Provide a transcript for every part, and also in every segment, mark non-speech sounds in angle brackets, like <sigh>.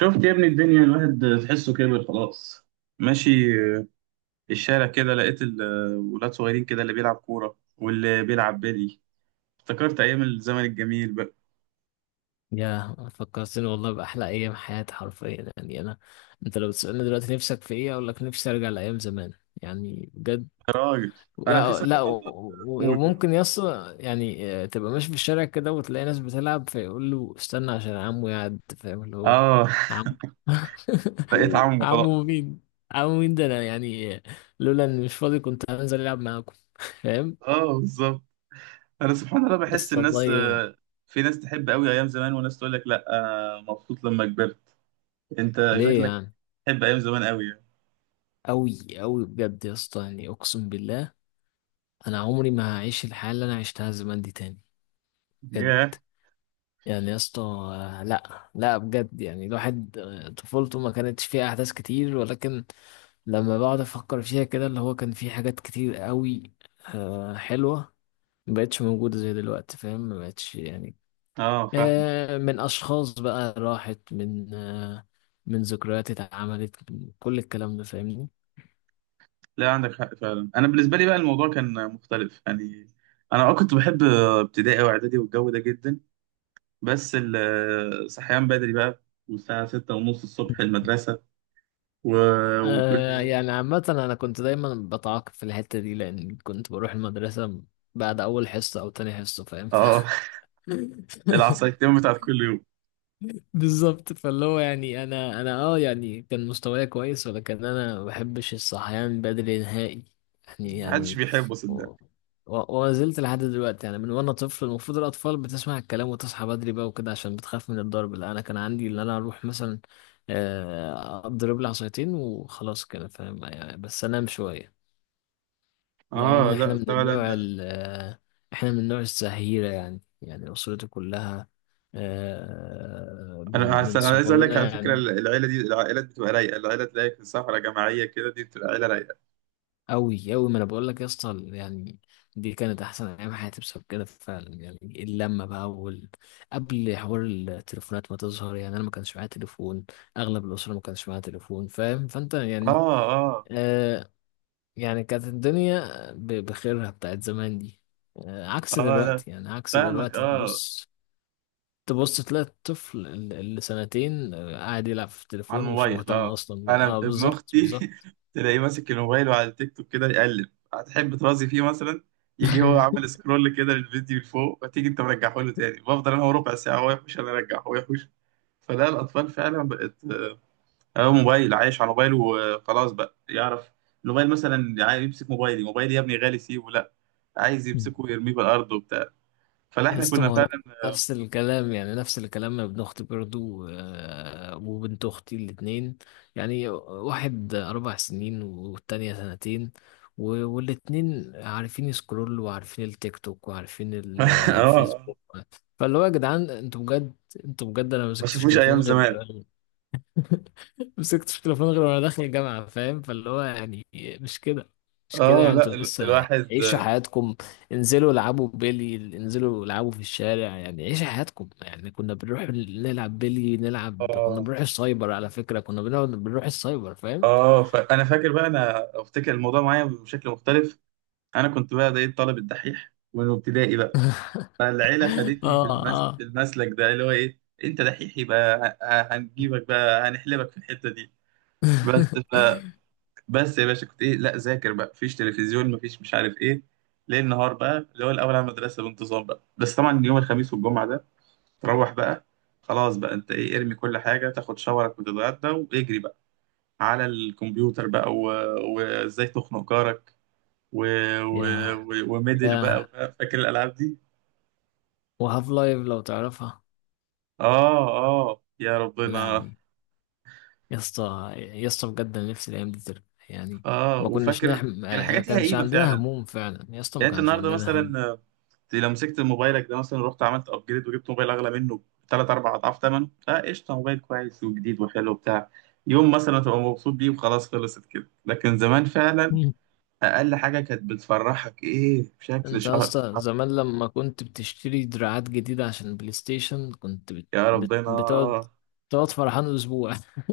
شفت يا ابني الدنيا، الواحد تحسه كبر خلاص. ماشي الشارع كده لقيت الولاد صغيرين كده، اللي بيلعب كورة واللي بيلعب بيلي. افتكرت أيام الزمن الجميل بقى. يا فكرتني والله بأحلى أيام حياتي حرفيا، يعني أنا أنت لو بتسألني دلوقتي نفسك في إيه أقول لك نفسي أرجع لأيام زمان، يعني بجد. يا راجل، أنا في لا سبحان و- الله و- بقول وممكن يص، تبقى ماشي في الشارع كده وتلاقي ناس بتلعب فيقول له استنى عشان عمو يعد، فاهم اللي هو آه. عمو؟ <laughs> بقيت <laughs> عمو خلاص. عمو مين؟ عمو مين ده؟ أنا يعني آه، لولا إني مش فاضي كنت هنزل ألعب معاكم، <laughs> فاهم؟ آه بالظبط، أنا سبحان الله يا بحس اسطى الناس، والله. في ناس تحب قوي أيام زمان وناس تقول لك لأ أنا مبسوط لما كبرت. أنت ليه شكلك يعني؟ تحب أيام زمان قوي يعني. أوي أوي بجد يا اسطى، يعني أقسم بالله انا عمري ما هعيش الحياه اللي انا عشتها زمان دي تاني. بجد. ياه. يعني يا اسطى آه، لا بجد، يعني الواحد طفولته ما كانتش فيها احداث كتير، ولكن لما بقعد افكر فيها كده اللي هو كان في حاجات كتير قوي حلوه، ما بقتش موجوده زي دلوقتي، فاهم؟ ما بقتش يعني. آه فاهم. من اشخاص بقى راحت، من ذكريات اتعملت، من كل الكلام ده، فاهمني؟ لا عندك حق فعلا، انا بالنسبه لي بقى الموضوع كان مختلف يعني. انا كنت بحب ابتدائي واعدادي والجو ده جدا، بس صحيان بدري بقى، والساعه ستة ونص الصبح المدرسه، و... وكل يوم. يعني عامة أنا كنت دايما بتعاقب في الحتة دي لأن كنت بروح المدرسة بعد أول حصة أو تاني حصة، فاهم؟ اه. <laughs> <laughs> العصايتين بتاعت كل يوم. بالظبط. فاللي هو يعني أنا يعني كان مستواي كويس ولكن أنا ما بحبش الصحيان بدري نهائي. يعني محدش يعني بيحبه و... صدق. و... وما زلت لحد دلوقتي، يعني من وأنا طفل المفروض الأطفال بتسمع الكلام وتصحى بدري بقى وكده عشان بتخاف من الضرب. لا، أنا كان عندي إن أنا أروح مثلا اضرب لي عصايتين وخلاص كده، فاهم؟ يعني بس انام شويه، اه لأن إحنا لا من النوع فعلا. إحنا من النوع الزهيرة، يعني يعني أسرتي كلها، انا من عس- من انا عايز اقول لك على صغرنا فكره، يعني. العيله دي العائلات بتبقى رايقه، العيله تلاقيك في سفره جماعيه كده دي بتبقى عيله رايقه. أوي أوي، ما أنا بقول لك يا اسطى يعني دي كانت أحسن أيام حياتي بسبب كده فعلا، يعني اللمة بقى قبل حوار التليفونات ما تظهر. يعني أنا ما كانش معايا تليفون، أغلب الأسرة ما كانش معايا تليفون، فاهم؟ فأنت اه يعني اه آه يعني كانت الدنيا بخيرها بتاعت زمان دي عكس اه. لا دلوقتي، يعني عكس فاهمك، دلوقتي. اه. تبص، تبص تلاقي الطفل اللي سنتين قاعد يلعب في على التليفون، ومش الموبايل مهتم اه. اصلا بال... انا اه ابن بالظبط اختي بالظبط. <laughs> تلاقيه ماسك الموبايل وعلى التيك توك كده يقلب، هتحب ترازي فيه مثلا، يجي هو عامل <laughs> سكرول كده للفيديو لفوق، وتيجي انت مرجعه له تاني، بفضل انا هو ربع ساعه، هو يحوش انا ارجع هو يحوش. فلا الاطفال فعلا بقت، هو موبايل عايش على موبايله وخلاص، بقى يعرف الموبايل مثلا. يعني عايز يمسك موبايلي، موبايلي يا ابني غالي سيبه، لا عايز يمسكه ويرميه بالارض وبتاع. فلا يا احنا اسطى ما كنا هو فعلا. نفس الكلام، يعني نفس الكلام. ابن اختي برضو وبنت اختي الاتنين، يعني واحد 4 سنين والتانية سنتين، و- والاتنين عارفين يسكرول وعارفين التيك توك وعارفين <laughs> اه. الفيسبوك. فاللي هو يا جدعان انتوا بجد، انتوا بجد انا ما ما مسكتش شافوش تليفون ايام زمان. غير <laughs> مسكتش التليفون غير وانا داخل الجامعة، فاهم؟ فاللي هو يعني مش كده، مش كده، اه يعني انتوا لا، ال- لسه الواحد عيشوا حياتكم، انزلوا العبوا بيلي، انزلوا العبوا في الشارع، يعني عيشوا حياتكم. يعني كنا بنروح نلعب بيلي نلعب، كنا اه بنروح السايبر، على فكرة كنا بنقعد بنروح السايبر، فاهم؟ اه. فانا فاكر بقى، انا افتكر الموضوع معايا بشكل مختلف. انا كنت بقى ده ايه، الطالب الدحيح من ابتدائي بقى. فالعيله <laughs> خدتني في اه اه المسلك ده، اللي هو ايه، انت دحيح يبقى هنجيبك بقى، هنحلبك في الحته دي. بس ف... <laughs> يا باشا كنت ايه، لا ذاكر بقى، مفيش تلفزيون مفيش مش عارف ايه، ليل نهار بقى، اللي هو الاول على المدرسه بانتظام بقى. بس طبعا يوم الخميس والجمعه ده، تروح بقى. خلاص بقى انت ايه، ارمي كل حاجه، تاخد شاورك وتتغدى واجري بقى على الكمبيوتر بقى، و- وازاي تخنق جارك، و... و... يا و... وميدل بقى، يا فاكر الالعاب دي. وهاف لايف لو تعرفها. اه اه يا يا ربنا. لهوي. يا اسطى يا اسطى بجد انا نفسي الايام دي ترجع، يعني اه ما كناش وفاكر. نحم، كان ما يعني الحاجات ليها كانش قيمه عندنا فعلا. هموم فعلا، يا اسطى ما يعني انت كانش النهارده عندنا هم. مثلا، لو مسكت موبايلك ده مثلا، رحت عملت ابجريد وجبت موبايل اغلى منه ثلاث اربع اضعاف ثمنه، اه قشطه، موبايل كويس وجديد وحلو وبتاع. يوم مثلا تبقى مبسوط بيه وخلاص، خلصت كده. لكن زمان فعلا مم. اقل حاجه كانت بتفرحك ايه بشكل انت يا شهر. اسطى زمان لما كنت بتشتري دراعات جديدة عشان بلاي ستيشن كنت يا ربنا. بتقعد، تقعد فرحان اسبوع. <laughs>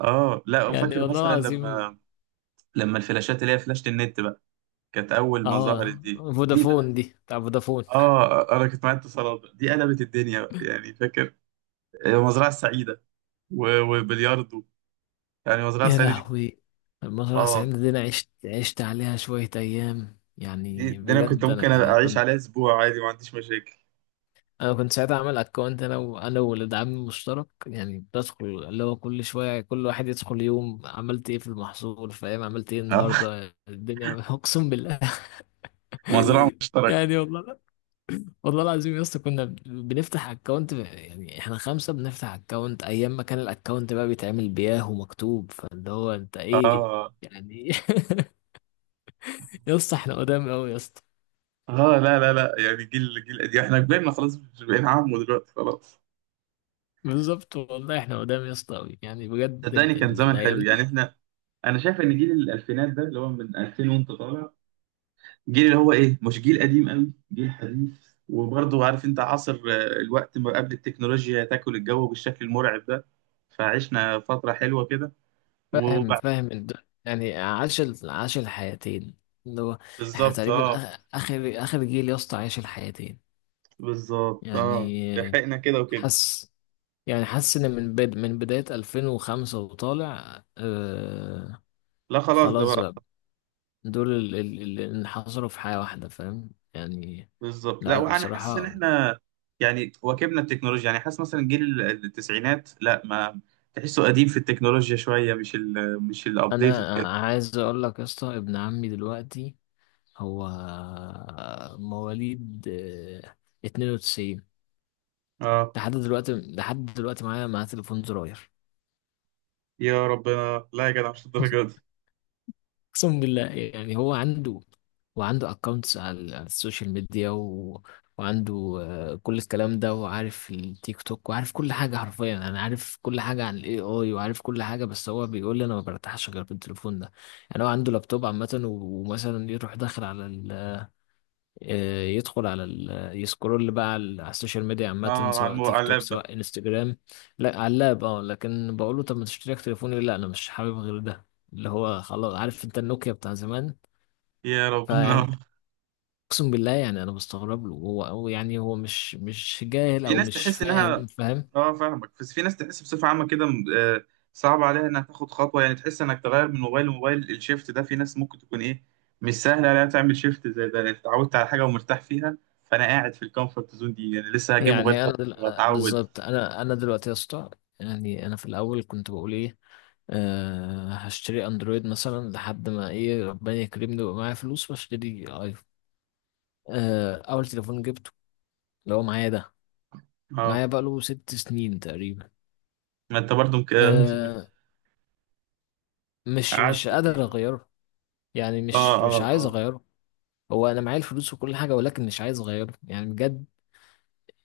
اه لا يعني فاكر والله مثلا العظيم. لما الفلاشات اللي هي فلاشة النت بقى، كانت اول ما ظهرت، اه دي بقى. فودافون، دي بتاع فودافون. <laughs> اه، انا كنت معايا اتصالات بقى. دي قلبت الدنيا بقى، يعني فاكر المزرعة السعيدة، و- وبلياردو. يعني المزرعة يا السعيدة دي، لهوي. المزرعة اه، سعيدة دي انا عشت عليها شوية ايام، دي, يعني دي انا كنت بجد ممكن انا أبقى انا اعيش كنت. عليها اسبوع عادي ما عنديش مشاكل. انا كنت ساعتها عامل اكونت انا والولد عمي مشترك، يعني بدخل اللي هو كل شويه كل واحد يدخل يوم عملت ايه في المحصول، فاهم؟ عملت ايه اه. النهارده الدنيا. <laughs> اقسم بالله. <laughs> <laughs> مزرعة مشتركة. يعني والله، والله العظيم يا اسطى كنا بنفتح اكونت، يعني احنا خمسه بنفتح اكونت، ايام ما كان الاكونت بقى بيتعمل بياه ومكتوب، فاللي هو انت ايه اه يعني؟ إيه؟ <laughs> يا اسطى احنا قدام قوي يا اسطى. اه. لا لا لا، يعني جيل قديم، احنا كبرنا خلاص، مش بقينا عم دلوقتي خلاص. بالظبط والله احنا قدام يا اسطى قوي، يعني بجد صدقني كان زمن الايام حلو، يعني دي. احنا، انا شايف ان جيل الالفينات ده اللي هو من 2000 وانت طالع، جيل اللي هو ايه، مش جيل قديم قوي، جيل حديث وبرضه عارف انت عصر، الوقت ما قبل التكنولوجيا تاكل الجو بالشكل المرعب ده. فعشنا فترة حلوة كده، فاهم وبعد. فاهم يعني عاش الحياتين، اللي هو احنا بالظبط تقريبا اه. اخر جيل يا اسطى عاش الحياتين، بالظبط اه يعني لحقنا كده وكده. حس يعني حاسس ان من بداية 2005 وطالع، آه لا خلاص ده خلاص بقى. بقى. دول اللي انحصروا في حياة واحدة، فاهم؟ يعني بالظبط. لا لا وانا حاسس ان بصراحة. احنا، يعني واكبنا التكنولوجيا. يعني حاسس مثلا جيل التسعينات، لا ما تحسه قديم في التكنولوجيا شوية، مش ال مش الابديتد انا كده. عايز اقول لك يا اسطى ابن عمي دلوقتي هو مواليد 92، اه لحد دلوقتي، لحد دلوقتي معاه تليفون زراير. يا ربنا، لا يا جدع مش الدرجة دي. <laughs> اقسم بالله. يعني هو عنده، وعنده اكونتس على السوشيال ميديا وعنده كل الكلام ده، وعارف التيك توك وعارف كل حاجة حرفيا، انا عارف كل حاجة عن الاي اي وعارف كل حاجة، بس هو بيقول لي انا ما برتاحش غير بالتليفون ده. يعني هو عنده لابتوب عامة، ومثلا يروح داخل على يدخل يسكرول بقى على على السوشيال ميديا عامة، اه على سواء تيك توك اللاب. سواء انستجرام. لا على اللاب، اه. لكن بقول له طب ما تشتري تليفون، يقول لي لا انا مش حابب غير ده، اللي هو خلاص عارف انت النوكيا بتاع زمان. يا فيعني ربنا. اقسم بالله يعني انا بستغرب له، هو يعني هو مش مش <laughs> جاهل في او ناس مش تحس انها، فاهم، فاهم؟ اه فاهمك. بس في ناس تحس بصفة عامة كده، صعب عليها انها تاخد خطوة، يعني تحس انك تغير من موبايل لموبايل، الشيفت ده في ناس ممكن تكون ايه، مش سهل عليها تعمل شيفت زي ده، لأن اتعودت على حاجة ومرتاح فيها. فانا قاعد في الكومفورت زون دي، يعني لسه هجيب موبايل يعني انا خط دل... آه، واتعود. بالظبط. انا دلوقتي يا اسطى، يعني انا في الاول كنت بقول ايه هشتري اندرويد مثلا لحد ما ايه ربنا يكرمني ويبقى معايا فلوس واشتري. اول تليفون جبته اللي هو معايا ده، اه معايا بقاله 6 سنين تقريبا. ما انت برضو مك... آه، <laughs> مش مش قعدت قادر فيه. اغيره، يعني اه مش مش اه عايز اه. اغيره. هو انا معايا الفلوس وكل حاجه، ولكن مش عايز اغيره يعني بجد.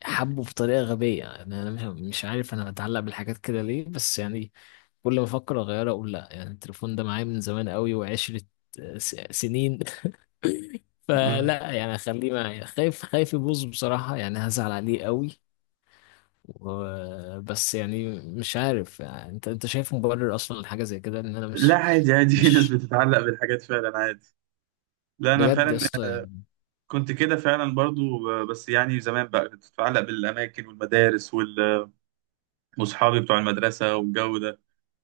حبه بطريقه غبيه، يعني انا مش مش عارف انا بتعلق بالحاجات كده ليه بس يعني، كل ما افكر اغيره اقول لا، يعني التليفون ده معايا من زمان قوي وعشره سنين. <laughs> مم. فلا يعني اخليه معايا، خايف خايف يبوظ بصراحه، يعني هزعل عليه قوي. بس يعني مش عارف، يعني انت شايف مبرر اصلا لحاجه زي كده؟ ان انا لا مش عادي عادي، في ناس مش بتتعلق بالحاجات فعلا عادي. لا انا بجد يا فعلا اسطى يعني. كنت كده فعلا برضو، بس يعني زمان بقى كنت بتعلق بالأماكن والمدارس وال- وأصحابي بتوع المدرسة والجو ده،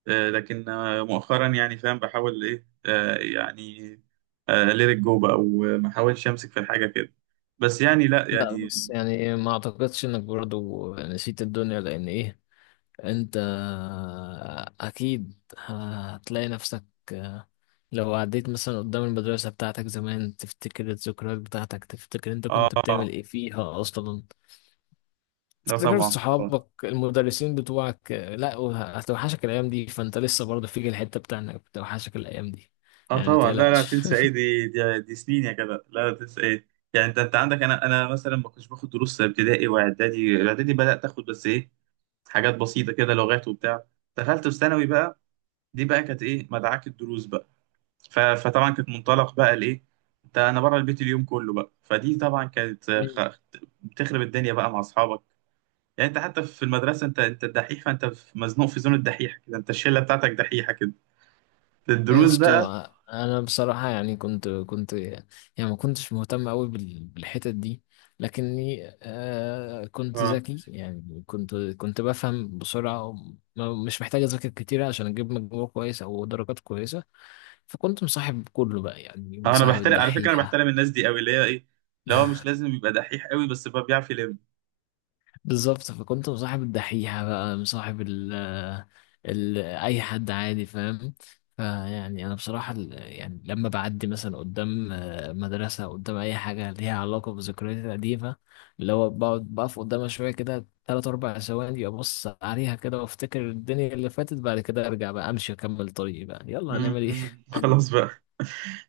لكن مؤخرا يعني فاهم، بحاول إيه، يعني ليت جو بقى وما أحاولش أمسك في الحاجة كده، بس يعني لا لا يعني. بس يعني ما اعتقدش انك برضو نسيت الدنيا، لان ايه انت اكيد هتلاقي نفسك لو عديت مثلا قدام المدرسه بتاعتك زمان، تفتكر الذكريات بتاعتك، تفتكر انت كنت بتعمل آه. ايه فيها اصلا، لا تفتكر طبعا طبعا. صحابك المدرسين بتوعك، لا هتوحشك الايام دي، فانت لسه برضه فيك الحته بتاع انك بتوحشك الايام دي، آه يعني ما طبعا لا لا تقلقش. تنسى إيه، <laughs> دي سنين يا كده، لا لا تنسى إيه. يعني أنت عندك، أنا مثلا ما كنتش باخد دروس ابتدائي وإعدادي، إعدادي بدأت آخد بس إيه، حاجات بسيطة كده، لغات وبتاع. دخلت في ثانوي بقى، دي بقى كانت ايه مدعاك الدروس بقى، فطبعا كانت منطلق بقى لايه، انت انا بره البيت اليوم كله بقى، فدي طبعا كانت، مم. بتخرب الدنيا بقى مع اصحابك. يعني انت حتى في المدرسه، انت الدحيح، فانت مزنوق في زون الدحيح كده، انت الشله بتاعتك دحيحه كده يا الدروس بقى. اسطى انا بصراحه يعني كنت يعني ما كنتش مهتم قوي بالحتت دي، لكني آه كنت اه ذكي، يعني كنت بفهم بسرعه، مش محتاج اذاكر كتير عشان اجيب مجموع كويس او درجات كويسه. فكنت مصاحب كله بقى، يعني انا مصاحب بحترم على فكره، انا الدحيحه. بحترم الناس دي قوي، اللي هي ايه اللي هو مش لازم يبقى دحيح قوي بس بقى بيعرف يلم. بالظبط. فكنت مصاحب الدحيحة بقى، مصاحب ال ال أي حد عادي، فاهم؟ فيعني أنا بصراحة يعني لما بعدي مثلا قدام مدرسة قدام أي حاجة ليها علاقة بذكرياتي القديمة، اللي هو بقعد بقف قدامها شوية كده 3 أربع ثواني، أبص عليها كده وأفتكر الدنيا اللي فاتت، بعد كده أرجع بقى أمشي أكمل طريقي، بقى يلا مم، هنعمل إيه. مم. خلاص <laughs> بقى.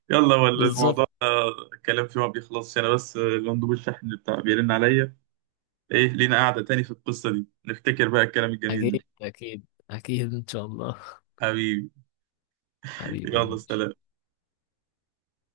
يلا، ولا بالظبط. الموضوع ده الكلام فيه ما بيخلصش. انا بس، المندوب الشحن بتاع بيرن عليا. ايه، لينا قاعدة تاني في القصة دي، نفتكر بقى الكلام الجميل ده. أكيد أكيد، أكيد إن شاء الله. <laughs> حبيبي. حبيبي يلا حبيبي. سلام.